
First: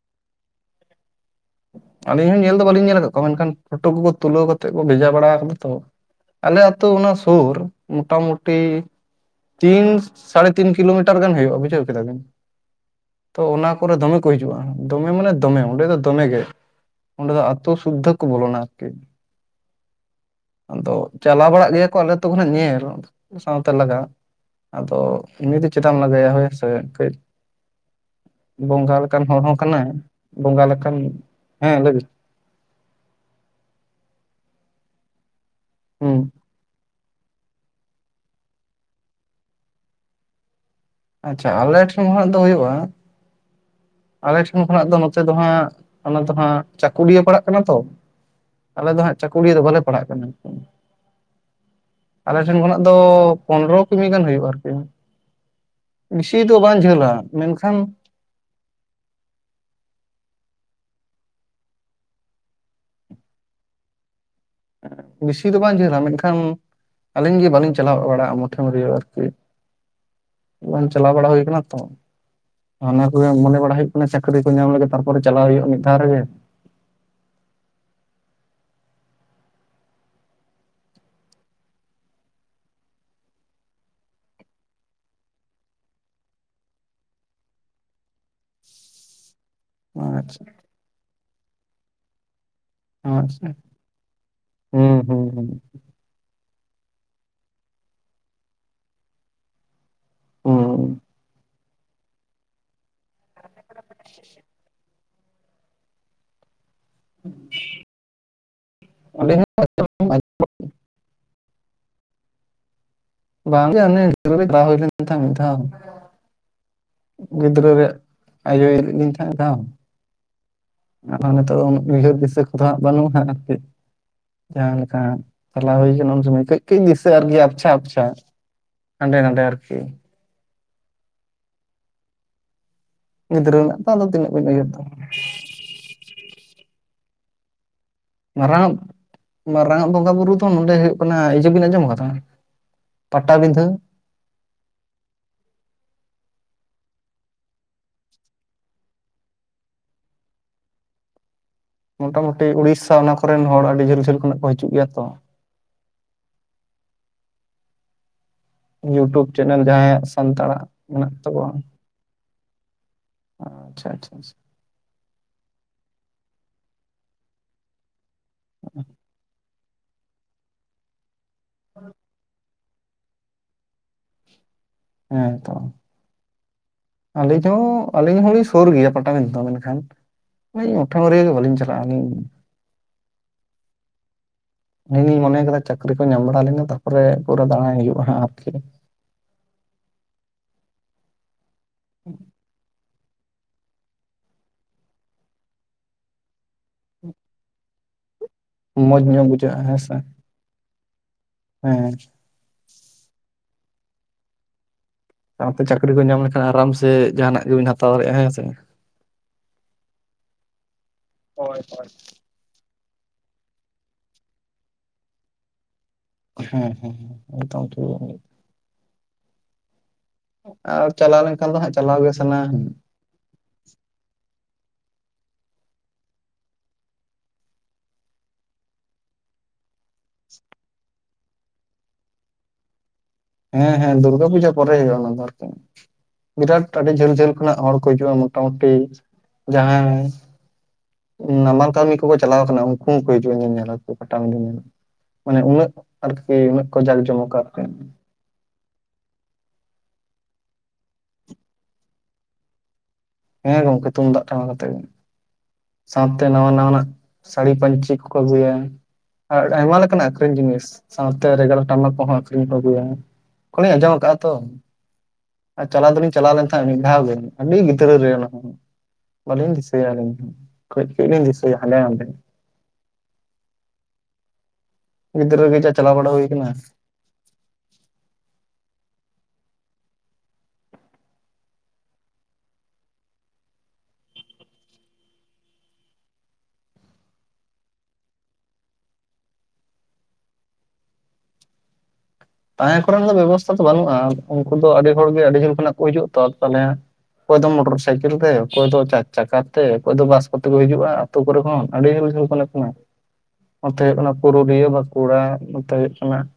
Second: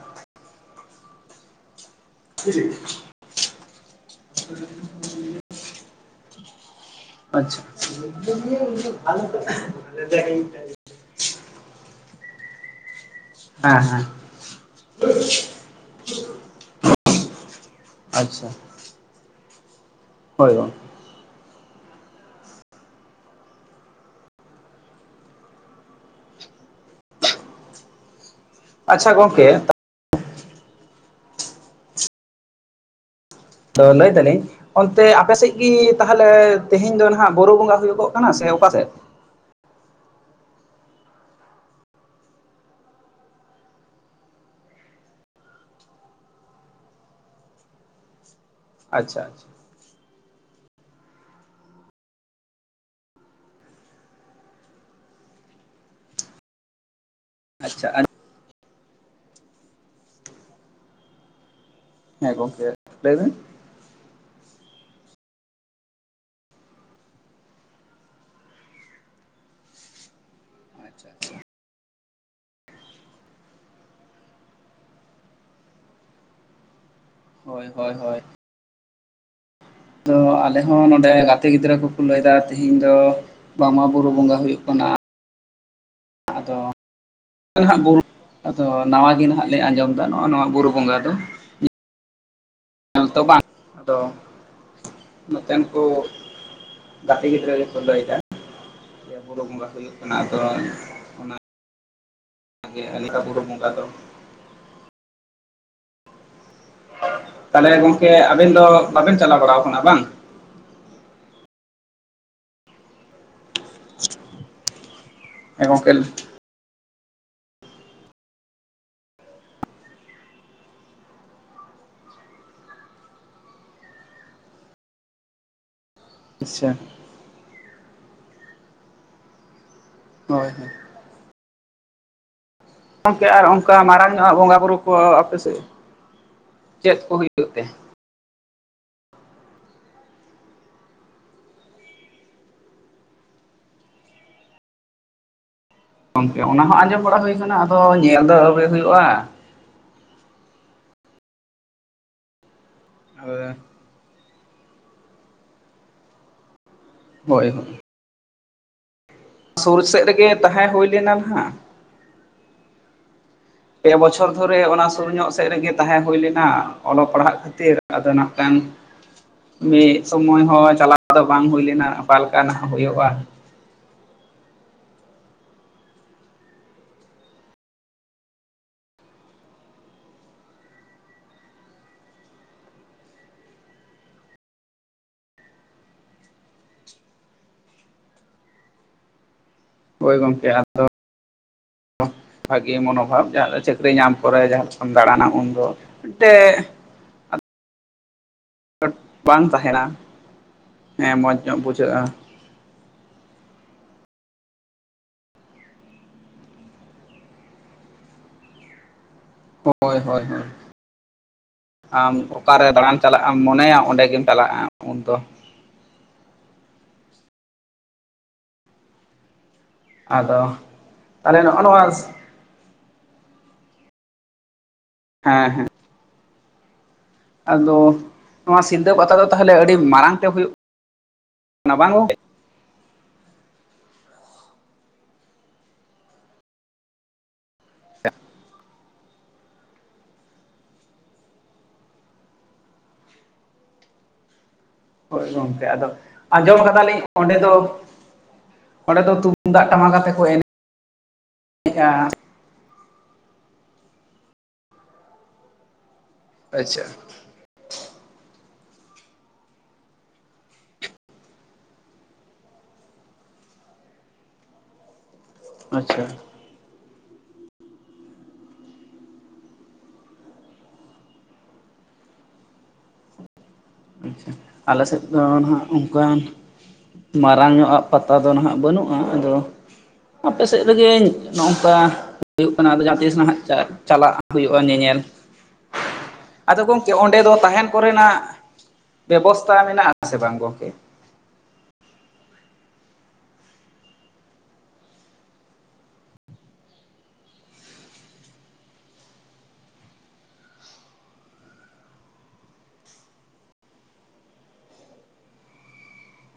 ᱟᱹᱞᱤᱧ ᱦᱚᱸ ᱧᱮᱞ ᱫᱚ ᱵᱟᱹᱞᱤᱧ ᱧᱮᱞ ᱟᱠᱟᱫ ᱠᱚᱣᱟ ᱢᱮᱱᱠᱷᱟᱱ ᱯᱷᱳᱴᱳ ᱠᱚᱠᱚ ᱛᱩᱞᱟᱹᱣ ᱠᱟᱛᱮᱫ ᱠᱚ ᱵᱷᱮᱡᱟ ᱵᱟᱲᱟ ᱟᱠᱟᱫᱟ ᱾ ᱛᱚ ᱟᱞᱮ ᱟᱛᱳ ᱚᱱᱟ ᱥᱩᱨ ᱟᱪᱪᱷᱟ ᱢᱳᱚᱴᱟᱢᱩᱴᱤ ᱛᱤᱱ ᱥᱟᱲᱮ ᱛᱤᱱ ᱠᱤᱞᱳᱢᱤᱴᱟ ᱜᱟᱱ ᱦᱩᱭᱩᱜᱼᱟ ᱵᱩᱡᱷᱟᱹᱣ ᱠᱮᱫᱟ ᱵᱤᱱ ᱛᱚ ᱚᱱᱟ ᱦᱮᱸ ᱠᱚᱨᱮ ᱦᱮᱸ ᱫᱚᱢᱮ ᱠᱚ ᱦᱤᱡᱩᱜᱼᱟ ᱫᱚᱢᱮ ᱢᱟᱱᱮ ᱫᱚᱢᱮ ᱚᱸᱰᱮ ᱫᱚᱢᱮ ᱜᱮ ᱚᱸᱰᱮ ᱫᱚ ᱟᱛᱚ ᱥᱩᱫᱽᱫᱷᱚ ᱠᱚ ᱟᱪᱪᱷᱟ ᱵᱚᱞᱚᱱᱟ ᱟᱨᱠᱤ ᱾ ᱦᱳᱭ ᱜᱚᱝᱠᱮ ᱟᱫᱚ ᱪᱟᱞᱟᱣ ᱵᱟᱲᱟᱜ ᱜᱮᱭᱟ ᱠᱚ ᱟᱞᱮ ᱟᱛᱳ ᱠᱷᱚᱱᱟᱜ ᱧᱮᱞ ᱥᱟᱶᱛᱮ ᱞᱟᱜᱟ ᱾ ᱟᱫᱚ ᱩᱱᱤ ᱫᱚ ᱪᱮᱫᱟᱢ ᱞᱟᱜᱟᱭᱟ ᱦᱳᱭ ᱥᱮ ᱠᱟᱹᱡ ᱵᱚᱸᱜᱟ ᱟᱪᱪᱷᱟ ᱞᱮᱠᱟᱱ ᱦᱚᱲ ᱦᱚᱸ ᱜᱚᱝᱠᱮ ᱠᱟᱱᱟᱭ ᱵᱚᱸᱜᱟ ᱞᱮᱠᱟᱱ ᱦᱮᱸ ᱞᱟᱹᱭ ᱵᱤᱱ ᱾ ᱛᱚ ᱞᱟᱹᱭ ᱫᱟᱞᱤᱧ ᱚᱱᱛᱮ ᱟᱯᱮᱥᱮᱫ ᱜᱮ ᱦᱩᱸ ᱛᱟᱦᱚᱞᱮ ᱛᱮᱦᱮᱧ ᱫᱚ ᱦᱟᱜ ᱵᱩᱨᱩ ᱵᱚᱸᱜᱟ ᱦᱩᱭᱩᱜᱚᱜ ᱠᱟᱱᱟ ᱥᱮ ᱚᱠᱟᱥᱮᱫ? ᱟᱪᱪᱷᱟ ᱟᱞᱮ ᱴᱷᱮᱱ ᱠᱷᱱᱟᱜ ᱫᱚ ᱦᱩᱭᱩᱜᱼᱟ ᱟᱞᱮ ᱴᱷᱮᱱ ᱠᱷᱚᱱᱟᱜ ᱫᱚ ᱱᱚᱛᱮ ᱫᱚ ᱦᱟᱸᱜ ᱚᱱᱟ ᱫᱚ ᱦᱟᱸᱜ ᱪᱟᱹᱠᱩᱞᱤᱭᱟᱹ ᱯᱟᱲᱟᱜ ᱠᱟᱱᱟ ᱛᱚ ᱟᱞᱮ ᱫᱚ ᱦᱟᱸᱜ ᱟᱪᱪᱷᱟ ᱟᱪᱪᱷᱟ ᱪᱟᱹᱠᱩᱞᱤᱭᱟᱹ ᱫᱚ ᱵᱟᱞᱮ ᱯᱟᱲᱟᱜ ᱠᱟᱱᱟ [unintelligible] ᱟᱞᱮ ᱴᱷᱮᱱ ᱠᱷᱚᱱᱟᱜ ᱫᱚ ᱯᱚᱱᱨᱚ ᱠᱤᱢᱤ ᱜᱟᱱ ᱦᱩᱭᱩᱜᱼᱟ ᱟᱨᱠᱤ ᱵᱤᱥᱤ ᱫᱚ ᱵᱟᱝ ᱡᱷᱟᱹᱞᱟ ᱢᱮᱱᱠᱷᱟᱱ ᱟᱪᱪᱷᱟ ᱦᱮᱸ ᱜᱚᱝᱠᱮ ᱞᱟᱹᱭ ᱢᱮ ᱵᱮᱥᱤ ᱫᱚ ᱵᱟᱝ ᱡᱷᱟᱹᱞᱟ ᱢᱮᱱᱠᱷᱟᱱ ᱟᱹᱞᱤᱧ ᱜᱮ ᱵᱟᱹᱞᱤᱧ ᱪᱟᱞᱟᱣ ᱵᱟᱲᱟᱜᱼᱟ ᱢᱚᱴᱷᱮᱢ ᱨᱤᱭᱟᱹᱣ ᱟᱨᱠᱤ ᱵᱟᱝ ᱟᱪᱪᱷᱟ ᱪᱟᱞᱟᱣ ᱵᱟᱲᱟ ᱟᱪᱪᱷᱟ ᱦᱩᱭ ᱠᱟᱱᱟ ᱛᱚ ᱚᱱᱟ ᱠᱚᱜᱮ ᱢᱚᱱᱮ ᱵᱟᱲᱟ ᱦᱩᱭᱩᱜ ᱠᱟᱱᱟ ᱪᱟᱹᱠᱨᱤ ᱠᱚ ᱧᱟᱢ ᱞᱮᱜᱮ ᱛᱟᱨᱯᱚᱨᱮ ᱪᱟᱞᱟᱣ ᱦᱳᱭᱳᱜᱼᱟ ᱢᱤᱫ ᱫᱷᱟᱣ ᱨᱮᱜᱮ ᱦᱳᱭ ᱦᱳᱭ ᱦᱳᱭ ᱟᱫᱚ ᱟᱞᱮ ᱦᱚᱸ ᱱᱚᱰᱮ ᱜᱟᱛᱮ ᱜᱤᱫᱽᱨᱟᱹ ᱠᱚᱠᱚ ᱞᱟᱹᱭ ᱫᱟ ᱛᱤᱦᱤᱧ ᱫᱚ ᱵᱟᱝᱢᱟ ᱵᱩᱨᱩ ᱵᱚᱸᱜᱟ ᱦᱩᱭᱩᱜ ᱠᱟᱱᱟ ᱟᱫᱚ ᱱᱟᱦᱟᱜ [unintelligible] ᱟᱫᱚ ᱱᱟᱣᱟ ᱜᱮ ᱱᱟᱦᱟᱜ ᱞᱮ ᱟᱸᱡᱚᱢᱫᱟ ᱱᱚᱜ-ᱚ ᱟᱪᱪᱷᱟ ᱱᱚᱣᱟ ᱵᱩᱨᱩ ᱵᱚᱸᱜᱟ ᱫᱚ ᱧᱮᱞ ᱛᱚ ᱵᱟᱝ ᱟᱪᱪᱷᱟ ᱟᱫᱚ ᱦᱩᱸ ᱦᱩᱸ ᱦᱩᱸ ᱱᱚᱛᱮᱱ ᱠᱚ ᱜᱟᱛᱮ ᱜᱤᱫᱽᱨᱟᱹ ᱜᱮᱠᱚ ᱞᱟᱹᱭ ᱫᱟ ᱵᱩᱨᱩ ᱵᱚᱸᱜᱟ ᱦᱩᱭᱩᱜ ᱠᱟᱱᱟ ᱟᱫᱚ ᱦᱩᱸ [unintelligible] ᱵᱩᱨᱩ ᱵᱚᱸᱜᱟ ᱫᱚ ᱛᱟᱞᱦᱮ ᱜᱚᱝᱠᱮ ᱟᱵᱮᱱ ᱫᱚ ᱵᱟᱵᱮᱱ ᱪᱟᱞᱟᱣ ᱟᱹᱞᱤᱧ ᱵᱟᱲᱟ ᱠᱟᱱᱟ ᱵᱟᱝ? ᱦᱚᱸ ᱵᱟᱝ ᱜᱮ ᱚᱱᱮ [unintelligible] ᱢᱤᱫ ᱫᱷᱟᱣ ᱦᱮᱸ ᱜᱚᱝᱠᱮ ᱜᱤᱫᱽᱨᱟᱹ ᱨᱮ ᱟᱭᱳᱭ ᱤᱫᱤ ᱞᱮᱫᱤᱧ ᱛᱟᱸᱦᱮ [unintelligible] ᱟᱨ ᱱᱤᱛᱚᱜ ᱫᱚ ᱩᱱᱟᱹᱜ ᱩᱭᱦᱟᱹᱨ ᱫᱤᱥᱟᱹ ᱠᱚᱫᱚ ᱵᱟᱹᱱᱩᱜᱼᱟ ᱦᱟᱸᱜ ᱟᱨᱠᱤ ᱡᱟᱦᱟᱸᱞᱮᱠᱟ ᱪᱟᱞᱟᱣ ᱦᱩᱭ ᱠᱟᱱᱟ ᱡᱮᱢᱚᱱ ᱠᱟᱺᱡ ᱟᱪᱪᱷᱟ ᱠᱟᱺᱡ ᱤᱧ ᱫᱤᱥᱟᱹᱭᱟ ᱟᱨᱠᱤ ᱟᱯᱪᱷᱟ ᱟᱯᱪᱷᱟ ᱦᱟᱸᱰᱮ ᱱᱟᱰᱮ ᱟᱨᱠᱤ ᱦᱳᱭ ᱦᱳᱭ ᱜᱚᱝᱠᱮ ᱟᱨ ᱜᱤᱫᱽᱨᱟᱹ ᱚᱱᱠᱟ ᱨᱮᱱᱟᱜ ᱫᱚ ᱟᱫᱚ ᱢᱟᱨᱟᱝ ᱧᱚᱜ ᱛᱤᱱᱟᱹᱜ ᱟᱜ ᱵᱤᱱ ᱵᱚᱸᱜᱟ ᱩᱭᱦᱟᱹᱨ ᱵᱩᱨᱩ ᱠᱚ ᱛᱟᱵᱚᱱᱟ ᱟᱯᱮ ᱥᱮᱫ ᱪᱮᱫ ᱠᱚ ᱦᱩᱭᱩᱜ ᱛᱮ ᱢᱟᱨᱟᱝᱟᱜ ᱢᱟᱨᱟᱝ ᱟᱜ ᱵᱚᱸᱜᱟ ᱵᱩᱨᱩ ᱫᱚ ᱱᱚᱰᱮ ᱦᱩᱭᱩᱜ ᱠᱟᱱᱟ ᱤᱭᱟᱹ ᱵᱤᱱ ᱟᱸᱡᱚᱢ ᱠᱟᱫᱟ ᱯᱟᱴᱟᱵᱤᱸᱫᱷᱟᱹ ᱜᱚᱝᱠᱮ ᱚᱱᱟ ᱦᱚᱸ ᱟᱸᱡᱚᱢ ᱵᱟᱲᱟ ᱦᱩᱭ ᱠᱟᱱᱟ ᱟᱫᱚ ᱧᱮᱞ ᱫᱚ ᱟᱹᱣᱨᱤ ᱦᱩᱭᱩᱜᱼᱟ ᱢᱚᱴᱟᱢᱩᱴᱤ ᱩᱲᱤᱥᱥᱟ ᱚᱱᱟ ᱠᱚᱨᱮᱱ ᱦᱚᱲ ᱟᱹᱰᱤ ᱡᱷᱟᱹᱞ ᱡᱷᱟᱹᱞ ᱠᱷᱚᱱᱟᱜ ᱠᱚ ᱦᱟᱡᱩᱜ ᱜᱮᱭᱟ ᱛᱚ ᱦᱳᱭ ᱦᱳᱭ ᱤᱭᱩᱴᱩᱵᱽ ᱪᱮᱱᱮᱞ ᱥᱩᱨ ᱡᱟᱸᱦᱟᱭᱟᱜ ᱥᱮᱫ ᱨᱮᱜᱮ ᱥᱟᱱᱛᱟᱲᱟᱜ ᱛᱟᱦᱮᱸ ᱦᱩᱭ ᱢᱮᱱᱟᱜ ᱞᱮᱱᱟ ᱛᱟᱠᱚᱣᱟ ᱱᱟᱦᱟᱜ ᱟᱪᱪᱷᱟ ᱯᱮ ᱟᱪᱪᱷᱟ ᱵᱚᱪᱷᱚᱨ ᱟᱪᱪᱷᱟ ᱫᱷᱚᱨᱮ ᱚᱱᱟ ᱥᱩᱨ ᱧᱚᱜ ᱥᱮᱫ ᱨᱮᱜᱮ ᱛᱟᱸᱦᱮ ᱦᱩᱭ ᱞᱮᱱᱟ ᱚᱞᱚᱜ ᱯᱟᱲᱦᱟᱜ ᱠᱷᱟᱹᱛᱤᱨ ᱟᱫᱚ ᱱᱟᱜ ᱠᱷᱟᱱ ᱢᱤᱫ ᱥᱚᱢᱚᱭ ᱦᱚᱸ ᱪᱟᱞᱟᱣ ᱟᱫᱚ ᱵᱟᱝ ᱦᱩᱭ ᱞᱮᱱᱟ ᱚᱠᱟ ᱞᱮᱠᱟᱱᱟᱜ ᱦᱳᱭᱳᱜᱼᱟ ᱦᱮᱸ ᱛᱚ ᱟᱹᱞᱤᱧ ᱦᱚᱸ ᱟᱹᱞᱤᱧ ᱦᱚᱸ ᱞᱤᱧ ᱥᱩᱨ ᱜᱮᱭᱟ ᱯᱟᱴᱟᱵᱤᱱᱫᱟᱹ ᱫᱚ ᱢᱮᱱᱠᱷᱟᱱ ᱦᱳᱭ ᱩᱴᱷᱟᱹᱣ ᱨᱮᱭᱟᱜ ᱜᱮ ᱵᱟᱹᱞᱤᱧ ᱪᱟᱞᱟᱜ ᱟᱹᱞᱤᱧ ᱤᱧᱤᱧ ᱢᱚᱱᱮ ᱠᱟᱫᱟ ᱪᱟᱹᱠᱨᱤ ᱠᱚ ᱧᱟᱢ ᱵᱟᱲᱟ ᱞᱮᱱ ᱜᱮ ᱛᱟᱨᱯᱚᱨᱮ ᱯᱩᱨᱟᱹ ᱫᱟᱬᱟᱭ ᱦᱩᱭᱩᱜᱼᱟ ᱦᱟᱸᱜ ᱟᱨᱠᱤ ᱦᱳᱭ ᱜᱚᱝᱠᱮ ᱟᱫᱚ ᱵᱷᱟᱜᱤ ᱢᱚᱱᱳᱵᱷᱟᱵ ᱡᱟᱸᱦᱟ ᱪᱟᱹᱠᱨᱤ ᱪᱟᱹᱠᱨᱤ ᱧᱟᱢ ᱯᱚᱨᱮ ᱡᱟᱸᱦᱟ ᱞᱮᱠᱟᱢ ᱫᱟᱬᱟᱱᱟ ᱩᱱᱫᱚ ᱢᱤᱫᱴᱮᱡ ᱢᱚᱸᱡᱽ ᱧᱚᱜ ᱵᱟᱝ ᱵᱩᱡᱷᱟᱹᱜᱼᱟ ᱦᱮᱸ ᱛᱟᱸᱦᱮᱱᱟ ᱥᱮ ᱦᱮᱸ ᱢᱚᱡᱽ ᱧᱚᱜ ᱦᱮᱸ ᱵᱩᱡᱷᱟᱹᱜᱼᱟ ᱥᱟᱶᱛᱮ ᱪᱟᱹᱠᱨᱤ ᱠᱚ ᱧᱟᱢ ᱞᱮᱠᱷᱟᱱ ᱟᱨᱟᱢ ᱥᱮ ᱡᱟᱦᱟᱱᱟᱜ ᱜᱮᱵᱤᱱ ᱦᱟᱛᱟᱣ ᱫᱟᱲᱮᱭᱟᱜᱼᱟ ᱦᱮᱸ ᱥᱮ ᱦᱳᱭ, ᱦᱳᱭ, ᱦᱳᱭ, ᱦᱳᱭ ᱦᱳᱭ ᱟᱢ ᱫᱚ ᱚᱠᱟᱨᱮ ᱫᱟᱬᱟᱱ ᱪᱟᱞᱟᱜ ᱮᱢ ᱢᱚᱱᱮᱭᱟ ᱚᱸᱰᱮ ᱜᱮᱢ ᱪᱟᱞᱟᱜᱼᱟ ᱩᱱᱫᱚ ᱾ ᱦᱩᱸ ᱦᱩᱸ ᱦᱩᱸ ᱮᱠᱫᱚᱢ ᱴᱷᱤᱠ ᱜᱮ ᱵᱤᱱ ᱟᱫᱚ ᱟᱨ ᱪᱟᱞᱟᱣ ᱛᱟᱦᱚᱞᱮ ᱞᱮᱱᱠᱷᱟᱱ ᱫᱚ ᱱᱚᱜᱼᱚ ᱦᱟᱸᱜ ᱱᱚᱣᱟ ᱪᱟᱞᱟᱣ ᱜᱮ ᱥᱟᱱᱟ ᱦᱟ ᱦᱮᱸ ᱦᱮᱸ ᱟᱫᱚ ᱱᱚᱣᱟ ᱥᱤᱞᱫᱟᱹ ᱯᱟᱛᱟ ᱫᱚ ᱛᱟᱦᱞᱮ ᱟᱹᱰᱤ ᱢᱟᱲᱟᱝ ᱛᱮ ᱦᱳᱭᱳᱜ [inaudible] ᱵᱟᱝ ᱜᱚᱢ ᱦᱮᱸ ᱦᱮᱸ ᱫᱩᱨᱜᱟ ᱯᱩᱡᱟ ᱯᱚᱨᱮ ᱦᱩᱭᱩᱜ-ᱟ ᱟᱨᱠᱩ, ᱵᱤᱨᱟᱴ ᱟᱹᱰᱤ ᱡᱷᱟᱹᱞ ᱡᱷᱟᱹᱞ ᱠᱷᱚᱱᱟᱜ ᱦᱚᱲ ᱠᱚ ᱦᱤᱡᱩᱜᱼᱟ ᱢᱳᱚᱴᱟᱢᱩᱴᱤ ᱡᱟᱸᱦᱟᱭ ᱱᱟᱢᱟᱞ ᱠᱟᱹᱢᱤ ᱠᱚᱠᱚ ᱪᱟᱞᱟᱣ ᱠᱟᱱᱟ ᱩᱱᱠᱩ ᱦᱚᱸᱠᱚ ᱦᱤᱡᱩᱜᱼᱟ ᱧᱮᱧᱮᱞ ᱟᱨᱠᱤ ᱯᱟᱴᱟᱵᱤᱱᱫᱷᱟᱹ ᱧᱮᱞ ᱦᱳᱭ ᱢᱟᱱᱮ ᱜᱚᱝᱠᱮ ᱩᱱᱟᱹᱜ ᱟᱫᱚ ᱟᱨᱠᱤ ᱩᱱᱟᱹᱜ ᱟᱸᱡᱚᱢ ᱠᱚ ᱡᱟᱠ ᱠᱟᱫᱟᱞᱤᱧ ᱡᱚᱢᱚᱠ ᱚᱸᱰᱮ ᱫᱚ ᱟᱨᱠᱤ ᱚᱸᱰᱮ ᱫᱚ ᱛᱩᱢᱫᱟᱜ ᱴᱟᱢᱟᱠ ᱟᱛᱮ ᱠᱚ ᱮᱱᱮ - ᱮᱱᱮᱜᱼᱟ ᱾ ᱦᱮᱸ ᱜᱚᱝᱠᱮ ᱛᱩᱢᱫᱟᱜ ᱴᱟᱢᱟᱠ ᱟᱛᱮ ᱜᱮ ᱾ ᱥᱟᱶᱛᱮ ᱱᱟᱣᱟ ᱟᱪᱪᱷᱟ ᱱᱟᱣᱟᱱᱟᱜ ᱥᱟᱹᱲᱤ ᱯᱟᱹᱧᱪᱤ ᱠᱚᱠᱚ ᱟᱹᱜᱩᱭᱟ ᱾ ᱟᱨ ᱟᱭᱢᱟᱞᱮᱠᱟᱱᱟᱜ ᱟᱠᱷᱨᱤᱧ ᱡᱤᱱᱤᱥ ᱥᱟᱶᱛᱮ ᱨᱮᱜᱟᱨ ᱴᱟᱢᱟᱠ ᱠᱚᱦᱚᱸ ᱟᱠᱷᱨᱤᱧ ᱠᱚ ᱟᱹᱜᱩᱭᱟ ᱾ ᱠᱦᱚᱱᱤᱧ ᱟᱸᱡᱚᱢ ᱟᱠᱟᱜᱼᱟ ᱛᱚ ᱟᱨ ᱪᱟᱞᱟᱣ ᱟᱪᱪᱷᱟ ᱫᱚᱞᱤᱧ ᱪᱟᱞᱟᱣ ᱞᱮᱱ ᱛᱟᱦᱮᱸᱫ ᱢᱤᱫ ᱫᱷᱟᱣ ᱜᱮ ᱟᱹᱰᱤ ᱜᱤᱫᱽᱨᱟᱹ ᱨᱮ ᱚᱱᱟ ᱦᱚᱸ, ᱵᱟᱹᱞᱤᱧ ᱫᱤᱥᱟᱹᱭᱟ ᱟᱹᱞᱤᱧ ᱦᱚᱸ ᱾ [unintelligible] ᱞᱤᱧ ᱫᱤᱥᱟᱭᱟ ᱦᱟᱸᱰᱮ ᱱᱟᱸᱰᱮ ᱾ ᱟᱪᱪᱷᱟ ᱟᱞᱮ ᱥᱮᱫ ᱫᱚ ᱜᱤᱫᱽᱨᱟᱹ ᱱᱦᱟᱸᱜ ᱜᱮ ᱡᱟ ᱪᱟᱞᱟᱣ ᱵᱟᱲᱟ ᱚᱱᱠᱟᱱ ᱦᱩᱭ ᱟᱠᱟᱱᱟ ᱼᱼ ᱢᱟᱨᱟᱝ ᱧᱚᱜᱼᱟ ᱯᱟᱛᱟ ᱫᱚ ᱱᱟᱦᱟᱜ ᱵᱟᱹᱱᱩᱜᱼᱟ ᱟᱫᱚ ᱼᱼ ᱟᱯᱮ ᱥᱮᱡ ᱨᱮᱜᱮᱧ ᱱᱚᱝᱠᱟ ᱼᱼ ᱦᱩᱭᱩᱜ ᱠᱟᱱᱟ ᱟᱫᱚ ᱡᱟᱦᱟᱸ ᱛᱤᱥ ᱱᱟᱦᱟᱜ ᱪᱟᱜ ᱪᱟᱞᱟᱜ ᱦᱩᱭᱩᱜᱼᱟ ᱧᱮᱧᱮᱞ ᱾ ᱟᱫᱚ ᱜᱚᱝᱠᱮ ᱚᱸᱰᱮ ᱫᱚ ᱛᱟᱦᱮᱱ ᱠᱚᱨᱮᱱᱟᱜ ᱼᱼ ᱵᱮᱵᱚᱥᱛᱟ ᱢᱮᱱᱟᱜᱼᱟ ᱥᱮ ᱵᱟᱝ ᱜᱚᱝᱠᱮ? ᱛᱟᱦᱮᱸ ᱠᱚᱨᱮᱱ ᱫᱚ ᱵᱮᱵᱚᱥᱛᱷᱟ ᱫᱚ ᱵᱟᱹᱱᱩᱜᱼᱟ ᱩᱱᱠᱩ ᱫᱚ ᱟᱹᱰᱤ ᱦᱚᱲᱜᱮ ᱟᱹᱰᱤ ᱡᱷᱟᱹᱞ ᱠᱷᱚᱱᱟᱜ ᱠᱚ ᱦᱤᱡᱩᱜᱼᱟ ᱛᱚ ᱛᱟᱦᱚᱞᱮ ᱼᱼ ᱚᱠᱚᱭ ᱫᱚ ᱢᱚᱴᱚᱨ ᱥᱟᱭᱠᱮᱞ ᱛᱮ ᱚᱠᱚᱭ ᱫᱚ ᱪᱟᱨ ᱪᱟᱠᱟ ᱛᱮ ᱚᱠᱚᱭ ᱫᱚ ᱵᱟᱥ ᱠᱚᱛᱮ ᱠᱚ ᱦᱤᱡᱩᱜᱼᱟ ᱾ [unintelligible] ᱠᱚᱨᱮ ᱠᱷᱚᱱ ᱟᱹᱰᱤ [inaudible] ᱱᱚᱛᱮ ᱚᱱᱟ ᱯᱩᱨᱩᱞᱤᱭᱟᱹ ᱵᱟᱸᱠᱩᱲᱟ ᱱᱚᱛᱮ ᱦᱳᱭᱳᱜ ᱠᱟᱱᱟ ᱼᱼ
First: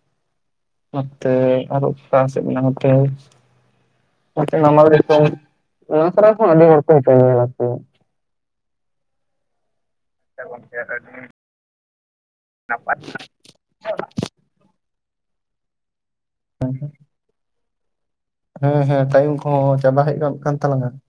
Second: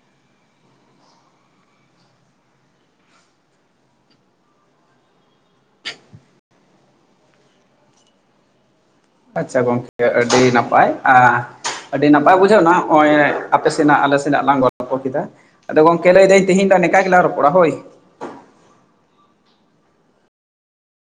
ᱱᱚᱛᱮ ᱟᱨ ᱚᱠᱟ ᱥᱮᱜ ᱢᱮᱱᱟᱜ ᱱᱚᱛᱮ ᱼᱼ [inaudible] ᱚᱱᱟ ᱠᱚᱨᱮ ᱠᱷᱚᱱ ᱟᱹᱰᱤ ᱦᱚᱲ ᱠᱚ ᱦᱟᱡᱩᱜ-ᱟ ᱟᱪᱪᱷᱟ ᱜᱚᱝᱠᱮ ᱟᱹᱰᱤ ᱟᱨᱠᱤ᱾ ᱱᱟᱯᱟᱭ ᱟᱹᱰᱤ ᱱᱟᱯᱟᱭ ᱵᱩᱡᱷᱟᱹᱣ ᱱᱟ ᱱᱚᱜᱼᱚᱭ ᱟᱯᱮ ᱥᱮᱱᱟᱜ ᱟᱞᱮ ᱼᱼ [unintelligible] ᱞᱟᱝ ᱜᱚᱞᱯᱚ ᱠᱮᱫᱟ ᱟᱫᱚ ᱜᱚᱝᱠᱮ ᱞᱟᱹᱭ ᱫᱟᱹᱧ ᱛᱤᱦᱤᱧ ᱫᱚ ᱱᱮᱠᱟ ᱜᱮᱞᱟᱝ ᱨᱚᱯᱚᱲᱟ ᱦᱳᱭ? ᱦᱮᱸ ᱦᱮᱸ ᱴᱟᱭᱤᱢ ᱠᱚᱦᱚᱸ ᱪᱟᱵᱟ ᱦᱮᱡ ᱜᱟᱱ ᱠᱟᱱ ᱛᱟᱞᱟᱝᱼᱟ ᱾